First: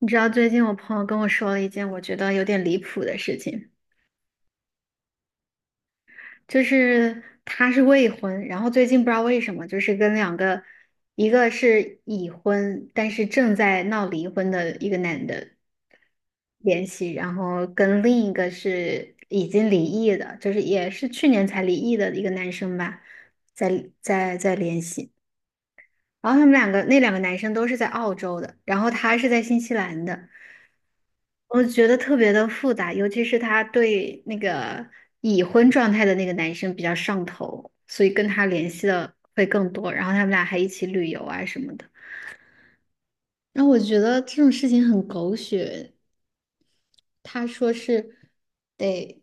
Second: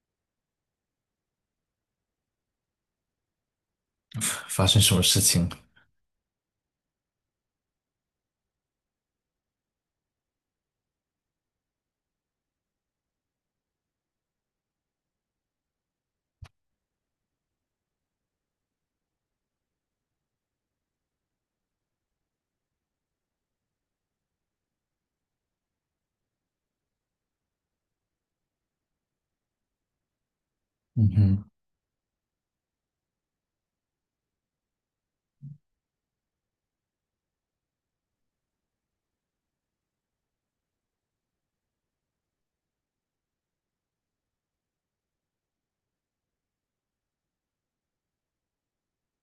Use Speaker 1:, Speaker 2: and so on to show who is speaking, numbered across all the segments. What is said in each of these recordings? Speaker 1: 你知道最近我朋友跟我说了一件我觉得有点离谱的事情，
Speaker 2: 发生什么事情？
Speaker 1: 就是他是未婚，然后最近不知道为什么，就是跟两个，一个是已婚，但是正在闹离婚的一个男的联系，然后跟另一个是已经离异的，就是也是去年才离异的一个男生吧，在联系。然后他们两个那两个男生都是在澳洲的，然后他是在新西兰的，
Speaker 2: 嗯哼。
Speaker 1: 我觉得特别的复杂，尤其是他对那个已婚状态的那个男生比较上头，所以跟他联系的会更多，然后他们俩还一起旅游啊什么的。然后我觉得这种事情很狗血，他说是得，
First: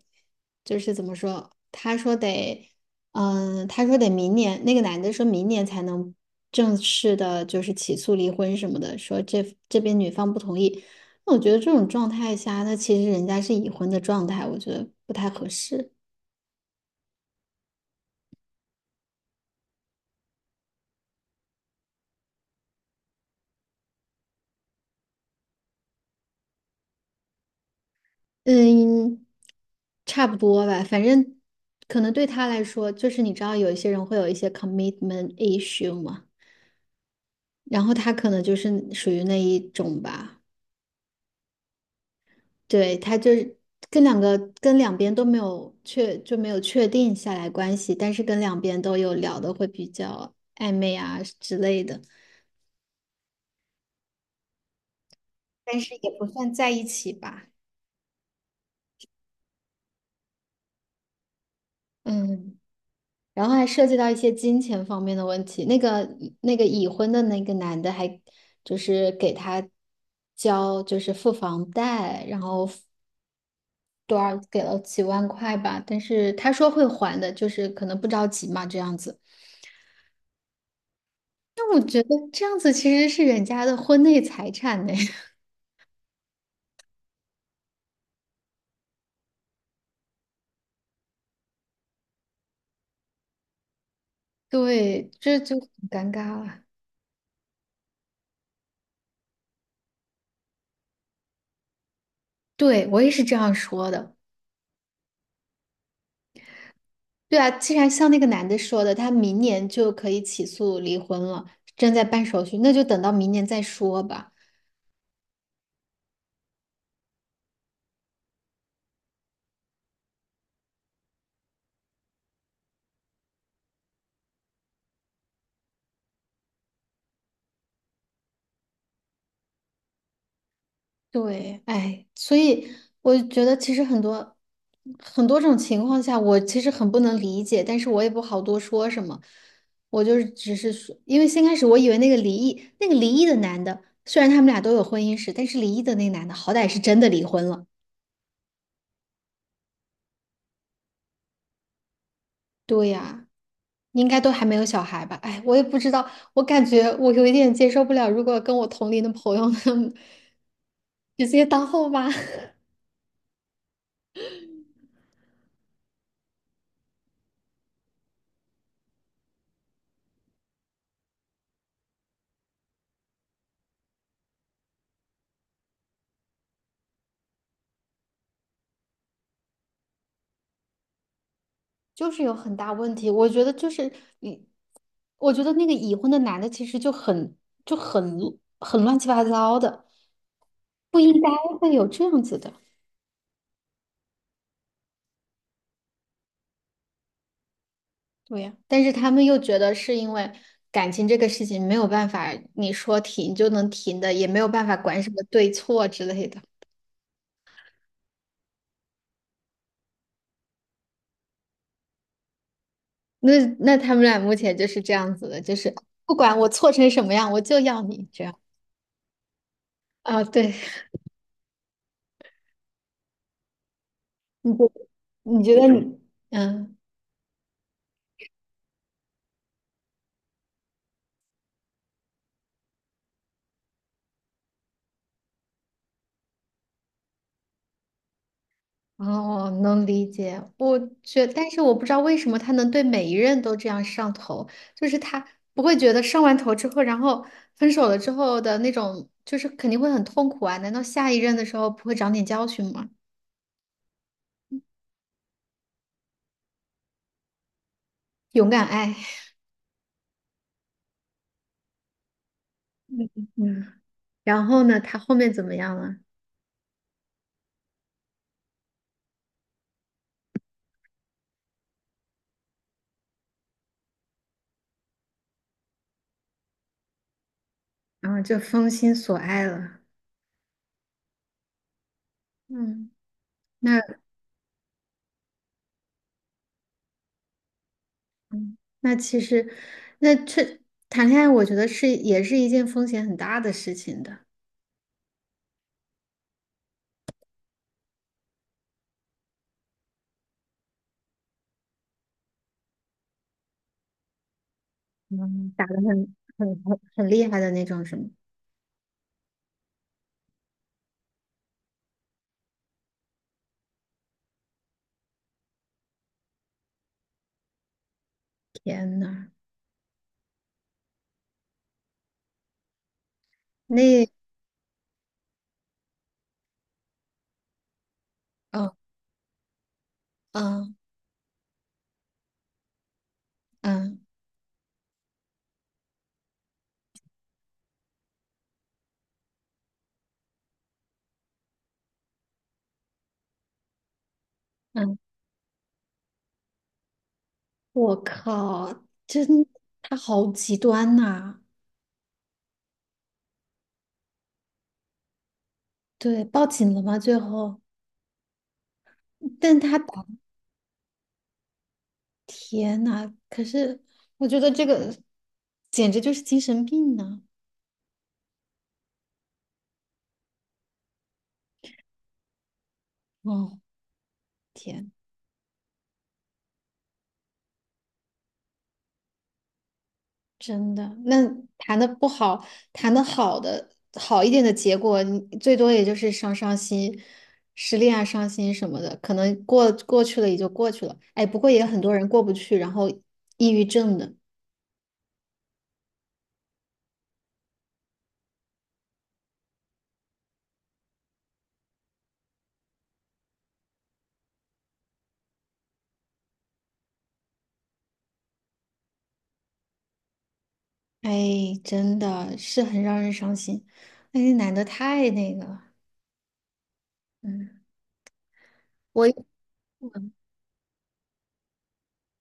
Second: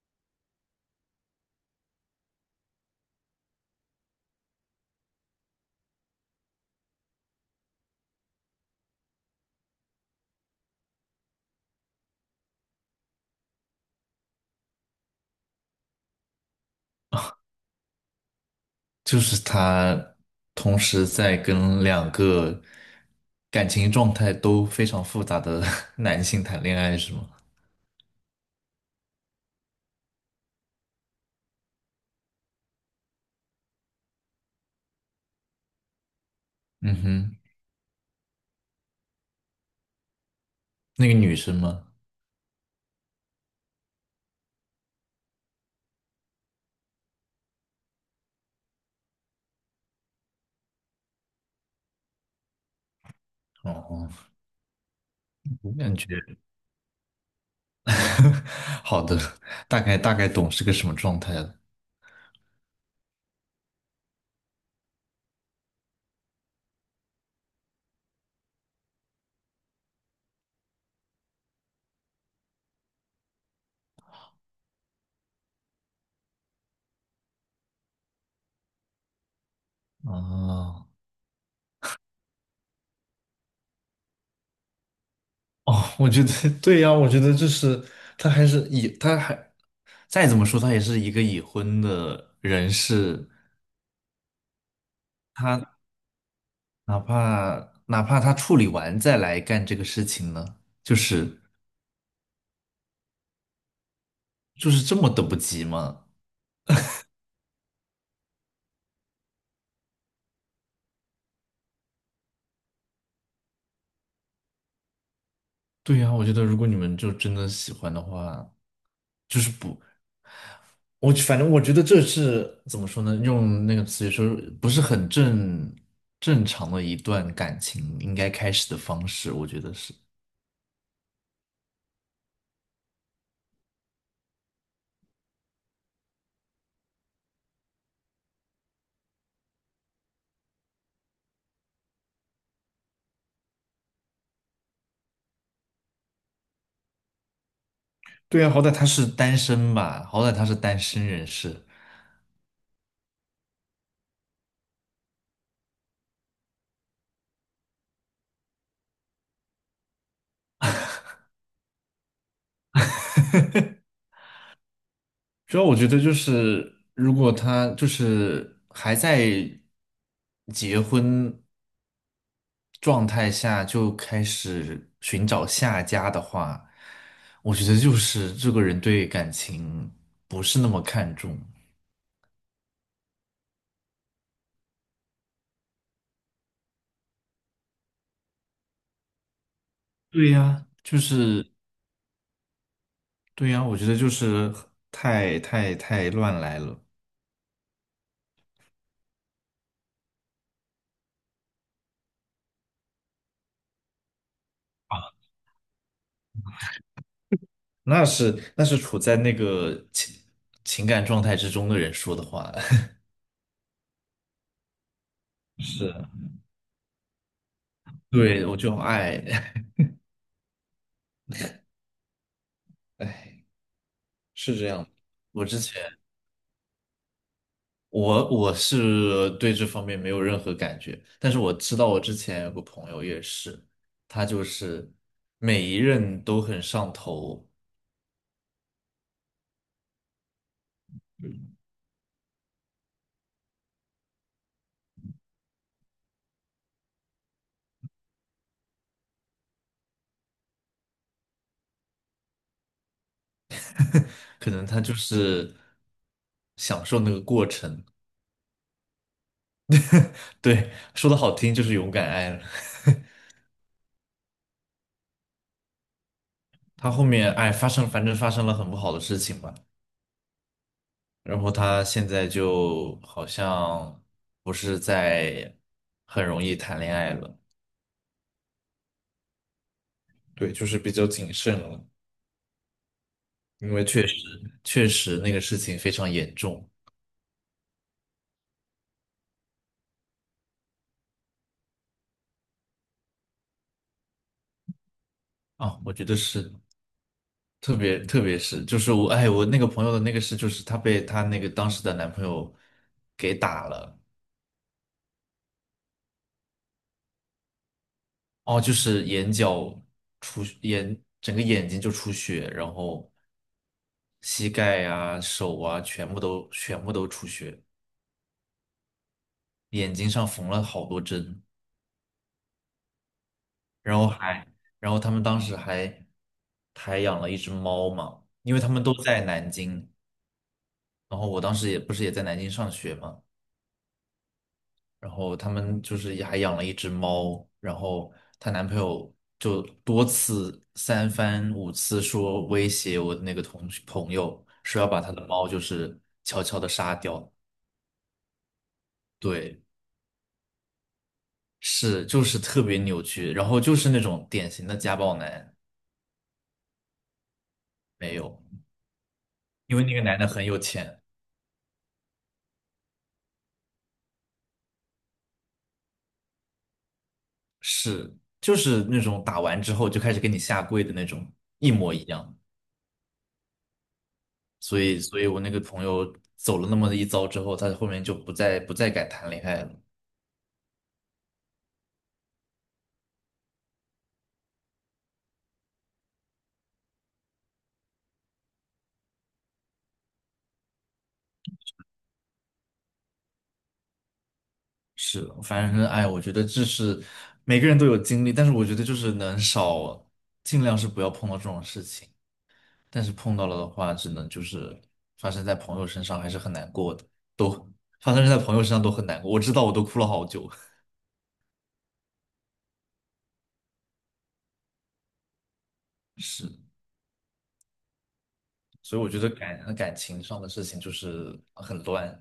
Speaker 1: 就是怎么说？他说得，他说得明年，那个男的说明年才能正式的，就是起诉离婚什么的，说这边女方不同意。那我觉得这种状态下，那其实人家是已婚的状态，我觉得不太合适。
Speaker 2: 就是他同时在跟两个感情状态都非常复杂的 男性谈恋爱，是吗？
Speaker 1: 嗯，差不多吧，反正可能对他来说，就是你知道有一些人会有一些 commitment issue 嘛，
Speaker 2: 嗯哼。
Speaker 1: 然后他可能就是属于那一种吧。
Speaker 2: 那个女生吗？
Speaker 1: 对，他就是跟两边都没有确定下来关系，但是跟两边都有聊的会比较暧昧啊之类的，
Speaker 2: 哦，我
Speaker 1: 但是
Speaker 2: 感觉
Speaker 1: 也不算在一起吧。
Speaker 2: 好的，大概懂是个什么状态了。
Speaker 1: 嗯，然后还涉及到一些金钱方面的问题。那个已婚的那个男的还就是给他就是付房贷，然后多少给了几万块吧，但是他说会还的，就是可能不着急嘛这样子。
Speaker 2: 哦
Speaker 1: 觉得这样子其实是人家的婚内财产呢，
Speaker 2: 哦，我觉得对呀，我觉得就是他还是已，他还再怎么说，他也是一个已婚的人士，
Speaker 1: 对，这就很
Speaker 2: 他
Speaker 1: 尴尬了。
Speaker 2: 哪怕他处理完再来干这个事情呢，就是
Speaker 1: 对，我也是这样说的。
Speaker 2: 就是这么等不及吗？
Speaker 1: 对啊，既然像那个男的说的，他明年就可以起诉离婚了，正在办手续，那就等到明年再说吧。
Speaker 2: 对呀，我觉得如果你们就真的喜欢的话，就是不，我反正我觉得这是怎么说呢？用那个词语说，不是很正常的一段感情应该开始的方式，我觉得是。
Speaker 1: 对，哎，所以我觉得其实很多很多种情况下，我其实很不能理解，但是我也不好多说什么。我就是只是说，因为先开始我以为那个离异的男的，虽然他们俩都有婚姻史，但是离异的那个男的好歹是真的离婚了。
Speaker 2: 对呀，好歹他是单身吧，好歹他是单身人士。
Speaker 1: 对呀，应该都还没有小孩吧？哎，我也不知道，我感觉我有一点接受不了，如果跟我同龄的朋友他们 直接当后妈。
Speaker 2: 主要我觉得就是，如果他就是还在结婚状态下就开始寻找下家的话，我觉得就是这个人对感情不是那么看重。
Speaker 1: 就是有很大问题。我觉得就是你，我觉得那个已婚的男的其实就很就很很乱七八糟的，
Speaker 2: 对呀，就
Speaker 1: 不应该
Speaker 2: 是
Speaker 1: 会有这样子的。
Speaker 2: 对呀，我觉得就是太乱来了。
Speaker 1: 对呀，但是他们又觉得是因为感情这个事情没有办法，你说停就能停的，也没有办法管什么对错之类的。
Speaker 2: 那是处在那个情感状态之中的人说的话，
Speaker 1: 那他们俩目前就是这样子的，就 是
Speaker 2: 是，
Speaker 1: 不管我错成什么样，我就要你这样
Speaker 2: 对，我就爱，
Speaker 1: 啊。对，
Speaker 2: 哎。
Speaker 1: 你
Speaker 2: 是
Speaker 1: 觉
Speaker 2: 这样的，
Speaker 1: 你
Speaker 2: 我
Speaker 1: 觉
Speaker 2: 之
Speaker 1: 得你
Speaker 2: 前
Speaker 1: 嗯？
Speaker 2: 我是对这方面没有任何感觉，但是我知道我之前有个朋友也是，他就是每一任都很上头，
Speaker 1: 哦，能理解。但是我不知道为什么他能对每一任都这样上头，就是他不会觉得上完头之后，然后分手了之后的那种，就是肯定会很痛苦啊。难道下一任的时候不会长点教训吗？
Speaker 2: 可能他就是享受那个过程。
Speaker 1: 勇敢爱，
Speaker 2: 对，说的好听就是勇敢爱了。
Speaker 1: 嗯嗯。然后呢，他后面怎么样了？
Speaker 2: 他后面哎发生，反正发生了很不好的事情吧，然后他现在就好像不是在很容易谈恋爱了。
Speaker 1: 然后就封心所爱了。
Speaker 2: 对，就是比较谨慎了。
Speaker 1: 嗯，
Speaker 2: 因
Speaker 1: 那
Speaker 2: 为确实那个事情非常严重
Speaker 1: 其实，那这谈恋爱，我觉得也是一件风险很大的事情的。
Speaker 2: 啊。我觉得是，特别是就是我哎我那个朋友的那个事，就是她被她那个当时的男朋友给打了。
Speaker 1: 嗯，打得很厉害的那种，什么？
Speaker 2: 哦，就是眼角出眼整个眼睛就出血，然后膝盖啊、手啊全部都出血，
Speaker 1: 天呐，
Speaker 2: 眼睛上缝了好多针，然
Speaker 1: 那，
Speaker 2: 后还然后他们当时还还养了一只猫嘛，因为他
Speaker 1: 嗯
Speaker 2: 们都在南京。
Speaker 1: 嗯
Speaker 2: 然后我当时也不是也在南京上学嘛，
Speaker 1: 嗯
Speaker 2: 然后他们就是也还养了一只猫，然后她男朋友就多次三番五次说威胁我的那个同学朋友，说要
Speaker 1: 嗯，
Speaker 2: 把他的猫就是悄悄的杀掉。
Speaker 1: 我靠，真，
Speaker 2: 对，
Speaker 1: 他好极端呐、
Speaker 2: 是就是特别扭曲，然后就是那种典型的家暴男。
Speaker 1: 对，报警了吗？最后，
Speaker 2: 没有，
Speaker 1: 但他
Speaker 2: 因为那个
Speaker 1: 打，
Speaker 2: 男的很有钱，
Speaker 1: 天呐，可是我觉得这个简直就是精神病呢、
Speaker 2: 是就是那种打完之后就开始给你下跪的那种，一模一样。
Speaker 1: 哦，
Speaker 2: 所
Speaker 1: 天。
Speaker 2: 以，所以我那个朋友走了那么一遭之后，他后面就不再敢谈恋爱了。
Speaker 1: 真的，那谈的不好，谈的好的好一点的结果，你最多也就是伤伤心，失恋啊、伤心什么的，可能过过去了也就过去了。哎，不过也有很多人过不去，然后抑郁症的，
Speaker 2: 是的，反正哎，我觉得这是每个人都有经历，但是我觉得就是能少，尽量是不要碰到这种事情。但是碰到了的话，只能就是发生在朋友身上，还是很难过的，都发生在朋友身上都很难过。我知道，我都哭了好久。
Speaker 1: 哎，真的是很让人伤心。哎那个男的太那个了，
Speaker 2: 是，
Speaker 1: 嗯，
Speaker 2: 所以我觉
Speaker 1: 我
Speaker 2: 得感情上的事情就是很乱。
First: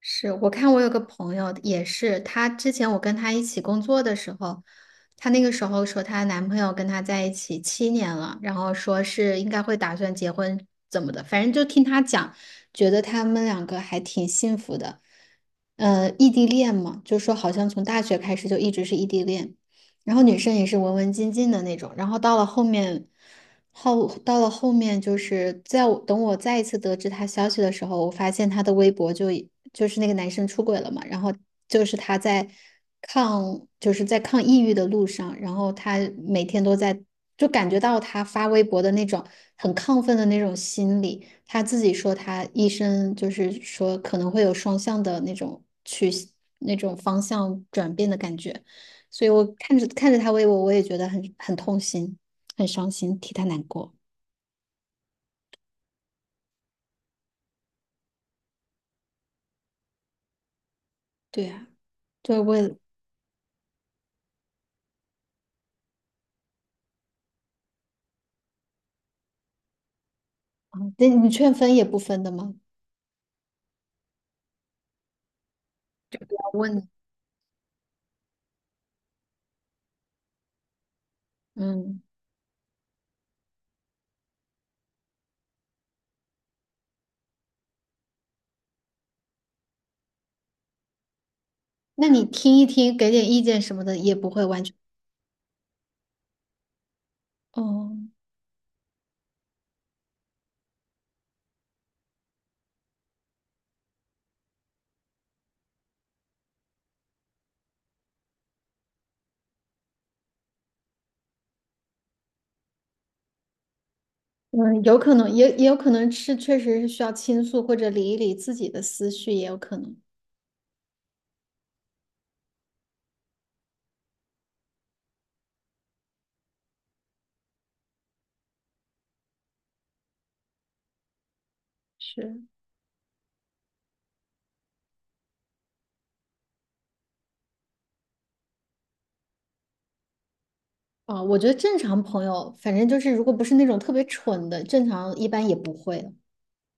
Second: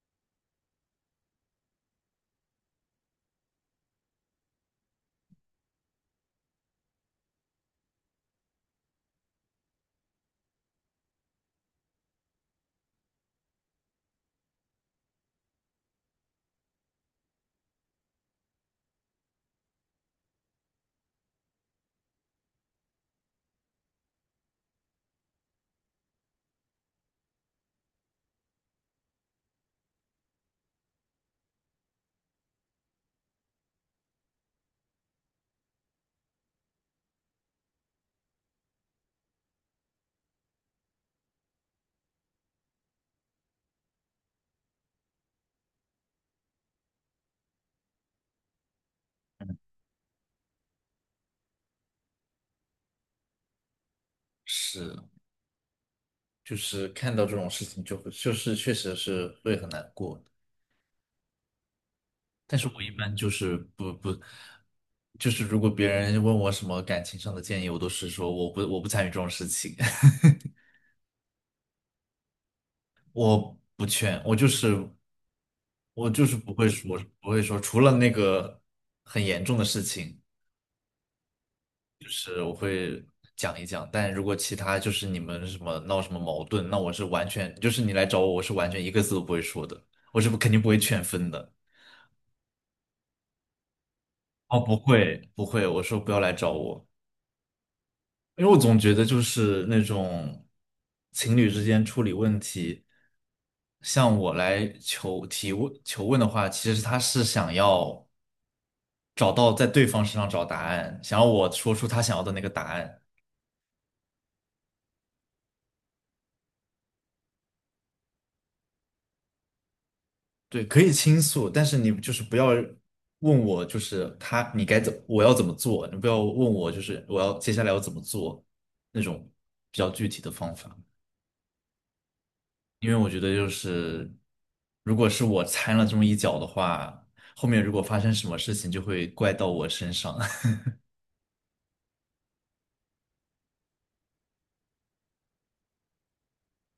Speaker 1: 是我看我有个朋友也是，她之前我跟她一起工作的时候，她那个时候说她男朋友跟她在一起7年了，然后说是应该会打算结婚怎么的，反正就听她讲，觉得他们两个还挺幸福的。异地恋嘛，就说好像从大学开始就一直是异地恋。然后女生也是文文静静的那种，然后到了后面，到了后面就是在我等我再一次得知他消息的时候，我发现他的微博就是那个男生出轨了嘛，然后就是他在就是在抗抑郁的路上，然后他每天都在就感觉到他发微博的那种很亢奋的那种心理，他自己说他医生就是说可能会有双向的那种那种方向转变的感觉。所以我看着看着他为我，我也觉得很痛心，很伤心，替他难过。
Speaker 2: 是，就是看到这种事情就会就是确实是会很难过。
Speaker 1: 对啊，对，我
Speaker 2: 但是
Speaker 1: 也，
Speaker 2: 我一般就是不，就是如果别人问我什么感情上的建议，我都是说我不参与这种事情。
Speaker 1: 嗯那你劝分也不分的吗？
Speaker 2: 不劝，我就是不
Speaker 1: 我
Speaker 2: 会
Speaker 1: 问你，
Speaker 2: 说不会说，除了那个很严重的事情
Speaker 1: 嗯，
Speaker 2: 讲一讲，但如果其他就是你们什么闹什么矛盾，那我是完全就是你来找我，我是完全一个字都不会说的，我是不肯定不会劝分的。
Speaker 1: 那你听一听，给点意见什么的，也不会
Speaker 2: 哦，
Speaker 1: 完全。
Speaker 2: 不会不会，我说不要来找我。
Speaker 1: 哦，
Speaker 2: 因为我总觉得就是那种情侣之间处理问题，向我来求提问求问的话，其实他是想要找到在对方身上找答案，想要我说出他想要的那个答案。
Speaker 1: 嗯，有可能，也也有可能是确实是需要倾诉或者理一理自己的思绪，也有可能
Speaker 2: 对，可以倾诉，但是你就是不要问我，就是他你该怎我要怎么做，你不要问我就是我要接下来要怎么做那种比较具体的方法。
Speaker 1: 是。
Speaker 2: 因为我觉得就是，如果是我掺了这么一脚的话，后面如果发生什么事情，就会怪到我身上
Speaker 1: 啊。我觉得正常朋友，反正就是如果不是那种特别蠢的，正常一般也不会。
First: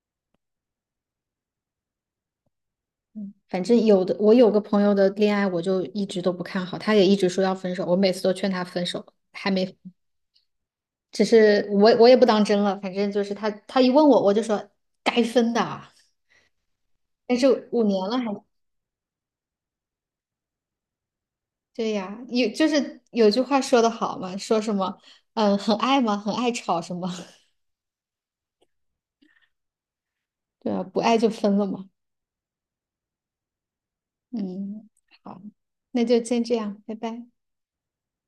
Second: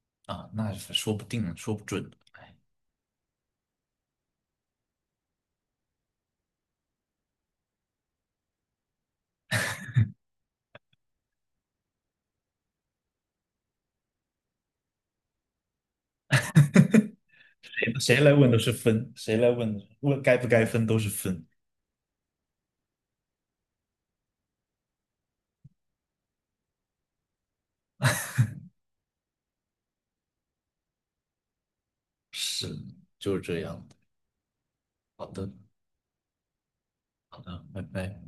Speaker 2: 啊，那是说不定，说不准。哎，
Speaker 1: 反正有的，我有个朋友的恋爱，我就一直都不看好，他也一直说要分手，我每次都劝他分手，还没，只是我也不当真了，反正就是他一问我，我就说该分的啊，但是五
Speaker 2: 谁
Speaker 1: 年了
Speaker 2: 谁
Speaker 1: 还
Speaker 2: 来问都是分，谁来问问该不该分都是分。
Speaker 1: 对呀，有就是有句话说的好嘛，说什么嗯很爱吗？很爱吵什么？对啊，不爱就分了嘛。
Speaker 2: 是，就是这样的。
Speaker 1: 嗯，
Speaker 2: 好
Speaker 1: 好，
Speaker 2: 的，
Speaker 1: 那就先这样，拜拜。
Speaker 2: 好的，拜拜。